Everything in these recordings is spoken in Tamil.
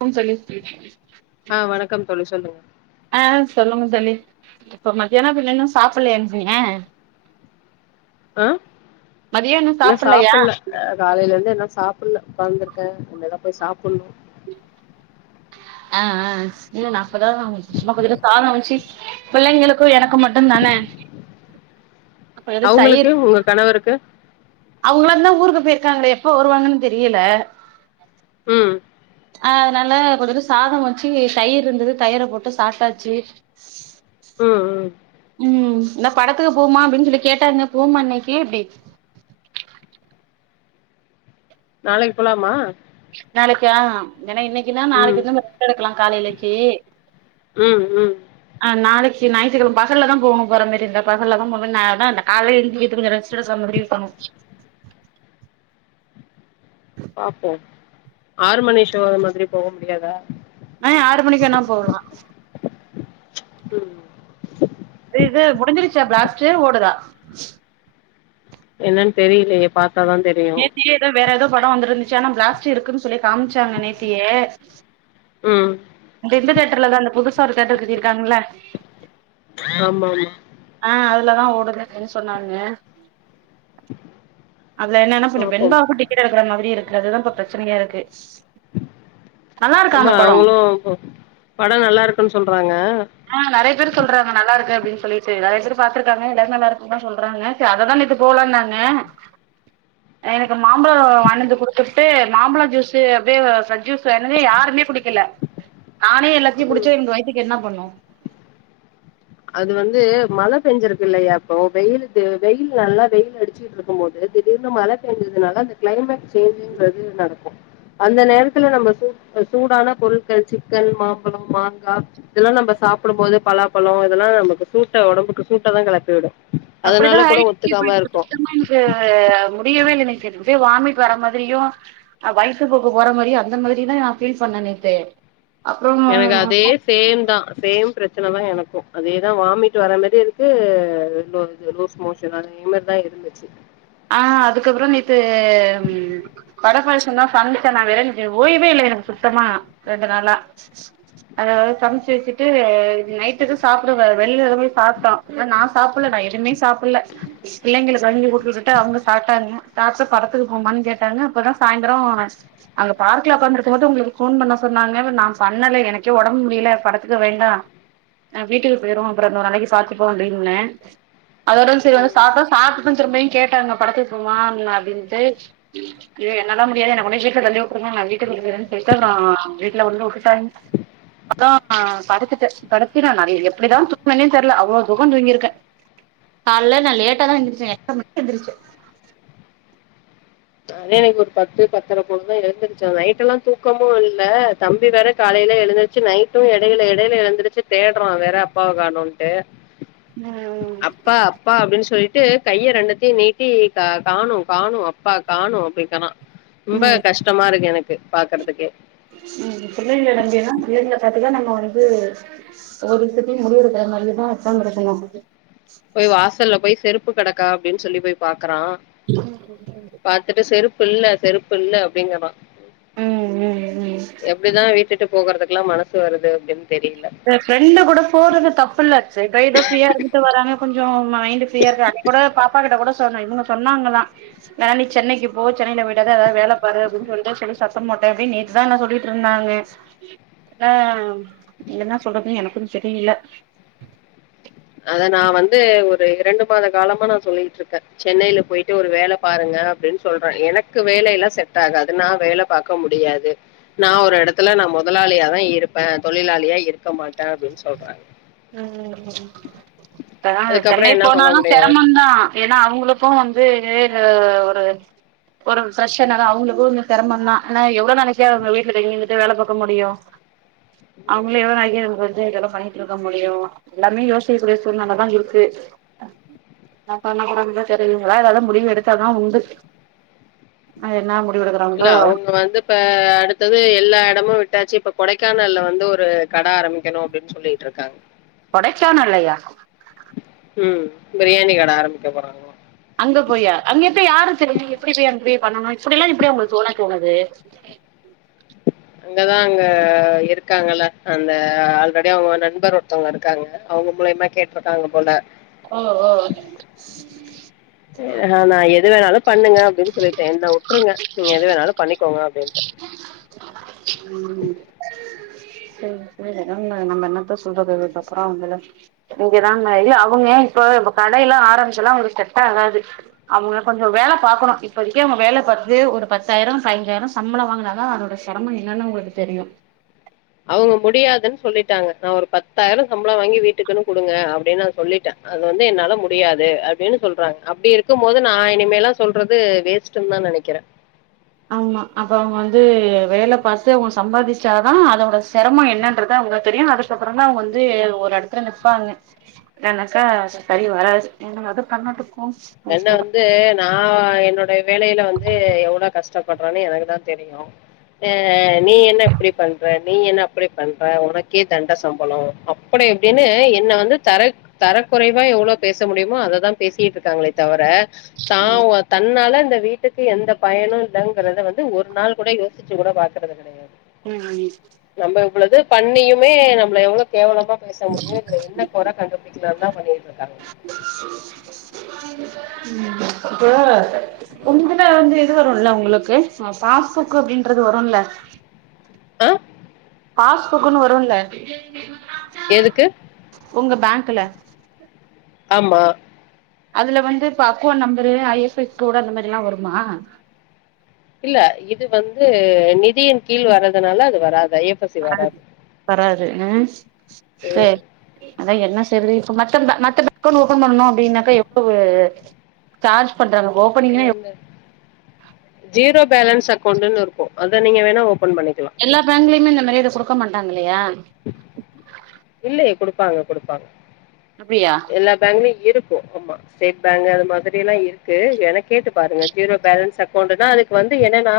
ம் தோழி ஆ வணக்கம் தோழி சொல்லுங்க ஆ சொல்லுங்க தோழி இப்ப மத்தியானோ பின்ன இன்னு சாப்டலையா நீங்க ஆ மதியம் இன்னு சாப்பிடலையா சாப்ல்ல ஆ காலேல இருந்து இன்னு சாப்ல்ல உக்காந்துருக்கே இனிமேதா போய் சாப்ன்ணு ஆ ஆ இல்ல நா சொல்றதுல்லா உங்களுக்கு சின்ன புள்ளைல சாதம்வச்சி பிள்ளைங்களுக்கு எனக்கு மட்டுந்தான அப்ப எது அவங்களுக்கு தயிர் உங்க கணவருக்கு அவங்களாந்தா ஊருக்கு போயிருக்காங்களே எப்ப வருவாங்கன்னு தெரியல ம் அதனால கொஞ்சோண்டு சாதோ வச்சு தயிர் இருந்தது தயிர போட்டு சாப்டாச்சு ம் ம் ம் என்ன படத்துக்கு போவமா அப்டின்னு சொல்லி கேட்டாங்க போவமா இன்னக்கி எப்டி நாளைக்கி போலாமா நாளைக்கா ஏன்னா இன்னைக்குன்னா ம் நாளைக்குன்னு ரெஸ்ட் எடுக்கலா காலேலக்கி ம் ம் ஆ நாளைக்கி ஞாயித்துக்கெழம பகல்லதா போனு போற மாரி இருந்தா பகல்லதா போனு நா என்ன இந்த கால்ல எந்திக்கிறதுக்கு கொஞ்சோ ரெஸ்ட் திரசா முடிவு பண்ணு பாப்போ ஆறு மணி ஷோ அது மாதிரி போக முடியாதா ஆ ஆறு மணிக்கு வேணா போகலா ம் இந்த இது முடிஞ்சிருச்சா பிளாஸ்ட் ஓடுதா என்னன்னு தெரியலையே பாத்தாதா தெரியு நேத்தியே ஏதோ வேற ஏதோ படோ வந்துருந்துச்சி ஆனா பிளாஸ்ட் இருக்குன்னு சொல்லி காமிச்சாங்க நேத்தியே ம் இந்த இந்த தேட்டர்லதா இந்த புதுசா ஒரு தேட்டர் கட்டிருக்காங்களா ஆமா ஆமா ஆ அதுலதா ஓடுது அப்டின்னு சொன்னாங்க அதுல என்னன்னா பின்ன பாப்போம் வெண்பாவுக்கு டிக்கட் எடுக்கற மாதிரி இருக்கு அதுதா இப்ப பிரச்சனையா இருக்கு நல்லா இருக்கா ஆமா அந்த படோ அவளு படோ நல்லா இருக்குன்னு சொல்றாங்க ஆ நெறய பேர் சொல்றாங்க நல்லா இருக்கு அப்டின்னு சொல்லிட்டு நெறைய பேரு பாத்துருக்கங்க எல்லாரு நல்லா இருக்குன்னுதா சொல்றாங்க சேரி அததா நேத்து போலானாங்க [inaudible] எனக்கு மாம்பழம் வாங்கிட்டு வந்து குடுத்துபுட்டு மாம்பழம் ஜூஸு அப்டியேவு ப்ரஸ் ஜூஸ் வாங்கிட்டு வந்து யாருமே குடிக்கல நானே எல்லாத்தையு ம் குடிச்சா எனக்கு வயித்துக்கு என்ன பண்ணு அது வந்து மழ பேஞ்சிருக்கு இல்லையா இப்போ வெயிலுக்கு வெயில் நல்லா வெயில் அடிச்சு இருக்கும் போது திடீர்னு மழ பேஞ்சதுனால அந்த கிளைமேட் சேஞ்சுங்கறது நடக்கு அந்த நேரத்துல நம்ம சூப் சூடான பொருட்கள் சிக்கன் மாம்பழம் மாங்கா இதெல்லா நம்ப சாப்பிடும்போது பலாப்பழம் இதெல்லா நமக்கு சூட்ட ஒடம்புக்கு சூட்டதா கெளப்பி விடு அப்டிதா அதனால கூட ஆயிடுச்சு இப்ப ஒத்துக்காம எனக்கு இருக்கு சுத்தமா எனக் கு முடியவே இல்லை இன்னக்கு ஒரே வாமிட் வர்ற மாதிரியு அ வயித்து போக்கு போற மாரியு அந்த மாதிரிலா நா ஃபீல் பண்ணே நேத்து. எனக்கு அப்றோ அதே சேம் தா சேம் பிரச்சன தா எனக்கு அதேதா வாமிட் வர மாரி இருக்கு லு இது லூஸ் மோ சன் அதே மாரிதா இருந்துச்சு. ஆ அதுக்கப்புறோ நேத்து ம் வட பாயாசந்தா சம்ச்சே நா வேற இன்னிக்கி ஓய்வே இல்ல எனக்கு சுத்தமா ரெண்டு நாளா. அதவேற சம்ச்சு வெச்சிட்டு நைட்டுக்கு சாப்பிட வெ வெள்லத போய் சாப்ட்டோ. இப்ப நா சாப்பல்ல நா எதுமே சாப்பல்ல பிள்ளைங்களுக் கஞ்சி குடுத்துட்டுட் டு அவுங்க சாப்ட்டாங்க சாப்ட்டு படத்துக்கு போவமான் கேட்டாங்க இப்பதா சாயந்தரோ அங்க பார்க்ல ஒக்காந்துருக்கும்போது உங்குளுக்கு ஃபோன் பண்ண சொன்னாங்க ப்பற் நா பண்ணல எனக்கே ஒடம் முடில படத்துக்கு வேண்டா அ வீட்டுக்கு போயிருவோ அப்புறோ இன்னோரு நாளைக் பாத்துப்போ அப்டின்னே அதோட செரி வந்து ம் சாப்டோ சாப்டுது திரும்பையு கேட்டாங்க படத்துக் போவமான்னா அப்டின்ட்டு க்கு என்னால்லா முடியாது என்ன கொண்டோய் வீட்ல தள்ளி உட்டுருங்க நா வீட்டுக்கு போய்றேன் சொல்ட்டு அப்றோ வீட்ல கொண் போ உட்டுட்டாங். அப்றோ படுத்துட்டே படுத்து நா நதய எப்பிடிதா தூங்னனே தெர்ல அவ்ளோ தூக்கோ தூங்கிருக்கே. கால்ல நா லேட்டாதா எந்திருச்சே [inaudible] எந்திருச்சே. அதா இன்னிக் ஒரு பத்து பத்தர போலதா எழுந்திருச்சே நைட் எல்லா தூக்கமு இல்ல தம்பி வேற காலைல எழுந்த ச்சு நைட்டு எடையில எடையில எழுந்துருச்சு தேட்றா வேற அப்பாவ காணோன்ட்டு. ம் அப்பா ப்பா அப்டின் சொல்லிட்டு கைய ரெண்டுத்தியு நீட்டி க காணோ காணோ அப்பா காணோ அப்டிக்கறா ரொம்ப ம் கஷ்டமா இருக்கு எனக்கு பாக்கறதுக்கே. ம் ம் பிள்ளைங்கள நம்பி எல்லா பிள்ளைங்கள பாத்துதா நம்ம வந்து ஒவ்வொர் விஷ்யத்தியு முடிவெடுக்குற மாரியேதா ஒக்காந்திருக்குணு. போய் வாசல்ல போய் செருப்பு கெடக்கா அப்டின் சொல்லி போய் பாக்கறா. [inaudible] பாத்துட்டு செருப்பு இல்ல செருப்பு இல்ல அப்டிங்கறா. ம் ம் ம் எப்டிதா வீட்டுட்டு போகறதுக்லா மனசு வருது அப்டின் தெரில. இந்த ஃப்ரெண்டு கூட போறது தப்புல்ல செ இதா எதோ ஃப்ரீயா இருந்துட்டு வராங்க கொஞ்சோ மைண்டு ஃப்ரீயாருக்கு அன்னிக் கூட பாப்பா கிட்ட கூட சொன்னே இவுங்க சொன்னாங்கலா. நா நீ சென்னைக்கு போ சென்னைல போய்ட்டு எதா எதாவ் வேல பாரு அப்டின் சொல்ட்டு சொல்லி சத்தம் போட்டே அப்டின் நேத் இதான்னா சொல்லிட்ருந்தாங்க. அ ம் என்னா சொல்றதுன் எனக்குந் தெரியில. அத நா வந்து ஒரு இரண்டு மாத காலமா நா சொல்லிகிட்ருக்கே. சென்னையில போயிட்டு ஒரு வேல பாருங்க அப்டின் சொல்றே எனக்கு வேலையெல்லா செட் ஆகாது நா வேல பாக்க முடியாது. நா ஒரு எடத்துல நா மொதலாளியாதா இருப்பே தொழிலாளியா இருக்க மாட்டே அப்டின் சொல்றாங். ம் ம் இப்பல்லா அது அதுக்கப்புறம் சென்னை என்ன சொல்ல போனாலு முடியும்? செரமந்தா. ஏனா அவுங்குளுக்கு வந்து அ ஒரு ஒரு ஃப்ரெஷர்னால அவுங்களுக்கு இங்க செரமந்தா ஆனா எவ்ளோ நாளைக்குதா அவுங்க வீட்ல கை [unintelligible] வேல பாக்க முடியு. [inaudible] ம். அவுங்ளே எவ்ள நாளைக்குதா நமக்கு வந்து இது எல்லா பண்ணி க முடியு எல்லாருமே யோசிக்கக்கூடிய சூழ்நெலதா இருக்கு. நா பண்ண கூடாதுன்தா தெரிதுங்களா இல்ல அதா முடிவு எடுத்தாதா உண்டு. அ என்னா முடிவடுக்கறா இல்ல அவுங்க வந்து இப்ப அடுத்தது எல்லா எடமு விட்டாச்சு இப்ப கொடைக்கானல்ல வந்து ஒரு கட ஆரம்பிக்கணு அப்டின் சொல்லிட்ருக்கா. கொடைக்கானல்லையா? ம் பிரியாணி கட ஆரம்பிக்க போறாங்க அங்க போயா அங்க எப்டி யார தெரியு எப்படி போய் அங்க போய் பண்ணணு‌ இப்படி‌ எல்லாம் எப்படி அவுங்களுக்கு தோணதோணுது [inaudible] அங்கதா அங்க இருக்காங்கல்ல அந்த ஆல்ரெடி அவுங்க நண்பர் ஒருத்தோவங்க இருக்காங்க அவுங்க மூலியமா கேட் ருக்காங்க போல ஓ ஓ ஹ நா எது வேணாலும் பண்ணுங்க அப்டின்னு சொல்லிட்டே என்ன உட்டுருங்க நீங்க எது வேணாலும் பண்ணிக்கோங்க அப்டின் ம் மு முடில நம்ம நம்ப என்னத்த சொல்றது இதுக் அப்புறோ அவுங்கல இங்கதாங்க இல்ல அவுங்க இப்போ கடையெல்லா ஆரம்பிச்சல்லா அவுங்களுக்கு செட்டா ஆகாது அவுங்க கொஞ்சோ வேல பாக்கணு இப்போதிக்கு அவுங்க வேல பாத்து ஒரு பத்தாயிரோ பதிஞ்சாயிரோ சம்பளோ வாங்கனா தா அதோட சிரமோ என்னனு அவுங்களுக்கு தெரியு அவுங்க முடியாதுன் சொல்லிட்டாங்க நா ஒரு பத்தாயிரோ சம்பளோ வாங்கி வீட்டுக்குன்னு குடுங்க அப்டின் நா சொல்லிட்ட அது வந்து என்னால முடியாது அப்டின்னு சொல்றாங்க அப்டி இருக்கும் போது நா இனிமேல்லா சொல்றது வேஸ்ட் டுந்தா நனைக்கற ஆமா அப்ப அவுங்க வந்து வேல பாத்து அவீங்க சம்பாதிச்சாதா அதோட சிரமோ என்னன்றத அவுங்களுக்கு தெரியு‌ அத அப்புறோந்தா அவுங்க வந்து ஒரு இடத்துல நிப்பாங்க எனக்கா சரி வராது என்னாதோ பண்ணட்டும் போங்க என்ன வந்து நா என்னோடைய வேலையில வந்து எவ்ளோ கஷ்டப்படுறன்னு எனக்கு தா தெரியு அ நீ என்ன இப்படி பண்ற நீ என்ன அப்படி பண்ற உனக்கே தண்ட சம்பளோ அப்படே இப்டின்னு என்ன வந்து தர தரக்குறைவா எவ்ளோ பேச முடியுமோ அததா பேசிட்டு இருக்காங்களே தவர தா வந் தன்னால இந்த வீட்டுக்கு எந்த பயனு இல்லங்கறத வந்து ஒரு நாள் கூட யோசிச்சு கூட பாக்குறதில்ல கடையாது ம் ம் நம்ப இவ்வளது பண்ணியுமே நம்பள எவ்ளோ கேவலமா பேச முடியு இதுல என்ன கொற கண்டு புடிக்கலாதா பண்ணிட்டு இருக்காங்க ம் இப்ப உங்கல வந்து இது வருல்ல உங்களுக்கு ஃபாஸ்புக் அப்படின்றது வருல்ல அ பாஸ்புக்குன்னு வருல்ல எதுக்கு உங்க பேங்க்குல ஆமா அதுல வந்து இப்ப account number I F S code அந்த மாரில்லா வருமா இல்ல இது வந்து நிதியின் கீழ் வர்றதுனால அது வராது ஐ எஸ் சி வராது வராது ம் சேர் அதா என்ன செய்யறது இப்ப மத்த மத்த பேங்க் ஒன்னு ஓப்பன் பண்ணனு அப்டின்னாக்கா எவ்ளவு சார்ஜ் பண்றாங்க ஓபனிங்கே ம் ஜீரோ பேலன்ஸ் அக்கௌண்ட்டுனு இருக்கு‌ அத நீங்க வேணா ஓபன் பண்ணிக்கலா எல்லா பேங்க்லயுமே இந்த மாரி எது குடுக்க மாட்டாங்க இல்லையா இல்லையே குடுப்பாங்க குடுப்பாங்க அப்டியா எல்லா பேங்க்லயு இருக்கு ஆமா ஸ்டேட் பேங்க் அது மாதிரி எல்லா இருக்கு ஏன கேட்டு பாருங்க ஜீரோ பேலன்ஸ் அக்கௌண்ட்டுன்னா அதுக்கு வந்து என்னன்னா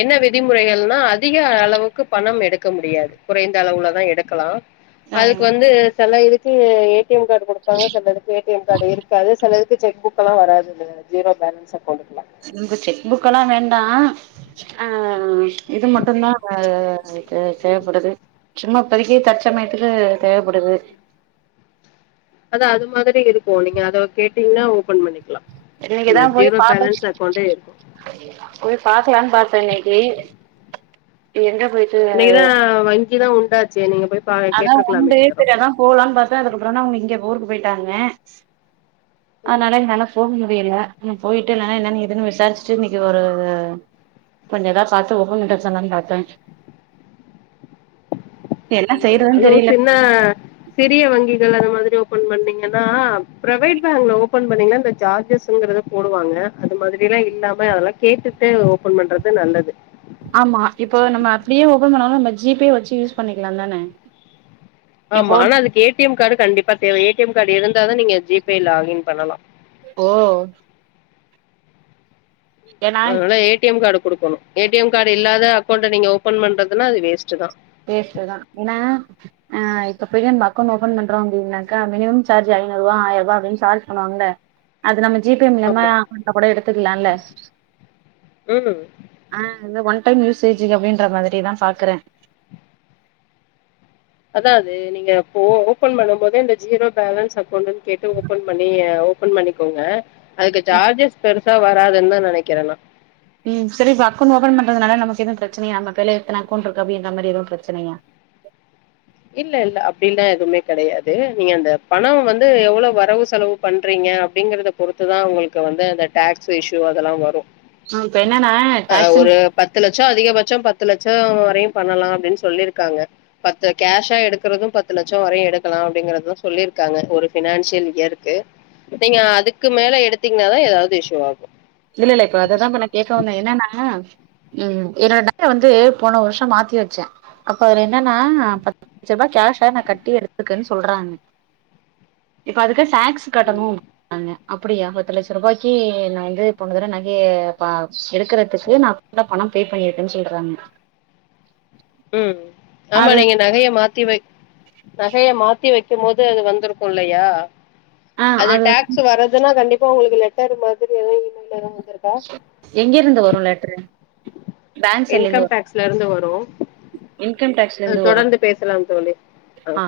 என்ன விதிமுறைகள்னா அதிக அளவுக்கு பணம் எடுக்க முடியாது குறைந்த அளவுலதா எடுக்கலா அதுக்கு ம் வந்து செல்ல இதுக்கு ஏடி எம் கார்டு செலதுக்கு ஏடிஎம் கார்டு இருக்காது செலதுக்கு செக் புக்லா வராது இந்த ஜீரோ பேலன்ஸ் அக்கௌண்ட்ல்லா இங்க செக் புக்லா வேண்டா அ இது மட்டுதா அ தேவ தேவபடுது சும்மா இப்பதிக்கு தற்சமயத்துக்கு தேவப்படுது அதா அது மாதிரி இருக்கு நீங்க அத கேட்டீங்ன்னா ஓபன் பண்ணிக்கலா இந்த இன்னைக்குதா போய் ஜீரோ பாக்க பேலன்ஸ் அக்கௌண்டே இருக்கு போய் பாக்கலான்னு பாத்த இன்னைக்கு எங்க போய் இன்னைக்குதா வங்கிதா உண்டாச்சே நீங்க போய் பா அதா கேட்ருக்கலாமே உண்டு இந்நேரோ சேரிஅதா போலானு பாத்த அதுக்கப்பறதா அவுங்க இங்க ஊருக்கு போயிட்டாங்க அதனால என்னால போ முடில ஆன போயிட்டு இல்லனா என்னனு எதுன்னு விசாரிச்சுட்டு இன்னைக்கு ஒரு கொஞ்ச எதாவது பாத்து ஒப்பன் பண்டு வர சொல்லானு பாத்த கேல அதுவு சின்ன சிறிய வங்கிகள் அந்த மாதிரி ஓபன் பண்ணீங்கன்னா ப்ரவேட் பேங்க்ல ஓபன் பண்ணிங்னா இந்த சார்ஜஸ்ங்கறத போடுவாங்க அது மாதிரில்லா இல்லாம அதெல்லா கேட்டுட்டு ஓபன் பண்றது நல்லது ஆமா இப்போ நம்ம அப்டியே ஓபன் பண்ணாலு நம்ம ஜி பே வச்சு யூஸ் பண்ணிக்கலா தான ஆமா இப்போ ஆனா அதுக்கு ஏ டி எம் கார்டு கண்டிப்பா தேவ ஏ டி எம் கார்டு இருந்தா தா நீங்க ஜிபே லாக்இன் பண்ணலா ஓ ஏன்னா அதனால ஏ டி எம் கார்டு குடுக்கணு ஏ டி எம் கார்டு இல்லாத அக்கௌண்ட நீங்க ஓபன் பண்றதுனா அது வேஸ்ட் தா வேஸ்ட்தா என்னா ஆ இப்பபோயி நம்ப அக்கவுண்ட் ஓபன் பண்றோ அப்டினாக்கா மினிமம் சார்ஜ் ஐநூறுவா ஆயருவா அப்டின்னு சார்ஜ் பண்ணுவாங்கல்ல அது நம்ம ஜிபே மூலியமா ஆமா அக்கவுண்ட்ல கூட எடுத்துக்கலால்ல ம் ஆ இது ஒன் டைம் யூசேஜு அப்டின்ற மாதிரிதா பாக்கற அதா அது நீங்க அப்போ ஓபன் பண்ணு போதே இந்த ஜீரோ பேலன்ஸ் அக்கோண்ட்ன்னு கேட்டு ஓபன் பண்ணி ஓபன் பண்ணிக்கோங்க அதுக்கு சார்ஜஸ் பெருசா வராதுன்னு தா நெனைக்கிற நா ம் சரி இப்ப அக்கவுண்ட் ஓப்பன் பண்ரதுனால நமக்கு எதுவு பிரச்சனையா நம்ம கைல எத்தன அக்கவுண்ட் இருக்கு அப்டின்ற மாரி எதுவு பிரச்சனையா இல்ல இல்ல அப்டில்லா எதுமே கெடயாது நீங்க அந்த பணோ வந்து எவ்ளோ வரவு செலவு பண்றீங்க அப்டிங்கறத பொறுத்துதா உங்களுக்கு வந்து அந்த டாக்ஸ் இஷ்யூ அதெல்லா வரு இப்ப என்னன்னா அ டாக்ஸ் ஒரு பத்து லட்சோ அதிகபட்சோ பத்து லட்சோ வரையு பண்ணலா அப்டின்னு சொல்லிருக்காங்க பத்து கேஷா எடுக்கறது பத்து லட்சோ வரையு எடுக்கலா அப்டிங்கறதுதா சொல்லிருக்காங்க ஒரு ஃபினான்ஷியல் இயருக்கு இப்பங்க அதுக்கு மேல எடுத்தீங்கனாதா ஏதாவது இஷ்யூ ஆகு இல்ல இல்ல இப்போ அததா இப்ப நா கேக்க வந்த என்னனா ம் என்னோட நக வந்து போன வருஷோ மாத்தி வச்ச அப்ப அவரு என்னன்னா பத்து லட்ச ரூபா கேஷா நா கட்டி எடுத்துக்கன்னு சொல்றாங்க இப்ப அதுக்கு சாக்ஸ் கட்டணு ம் [inaudible] ங்க அப்டியா பத்து லட்ச ருபாய்க்கு நா வந்து போனதட நகைய பா எடுக்கறதுக்கு நா கூட பணோ பே பண்ணியிருக்கேன்னு சொல்றாங்க ம் ஆமா அது நீங்க நகைய மாத் த்தி வைக் நகைய மாத்தி வைக்கு போது அது வந்துருக்கு இல்லையா ஆ அந்த அது வந்து டாக்ஸ் வர்றதுன்னா கண்டிப்பா உங்களுக்கு லெட்டர் மாதிரி எதோ இ மெயில் எதோ வந்துருக் கு எங்க இருந்து வரு லெட்ரு பேங்க் இன்கம் டேக்ஸ்ல இருந்து வரு இன்கம்டேக்ஸ் அ தொடர்ந்து பேசலாம் தோழி அ ஆ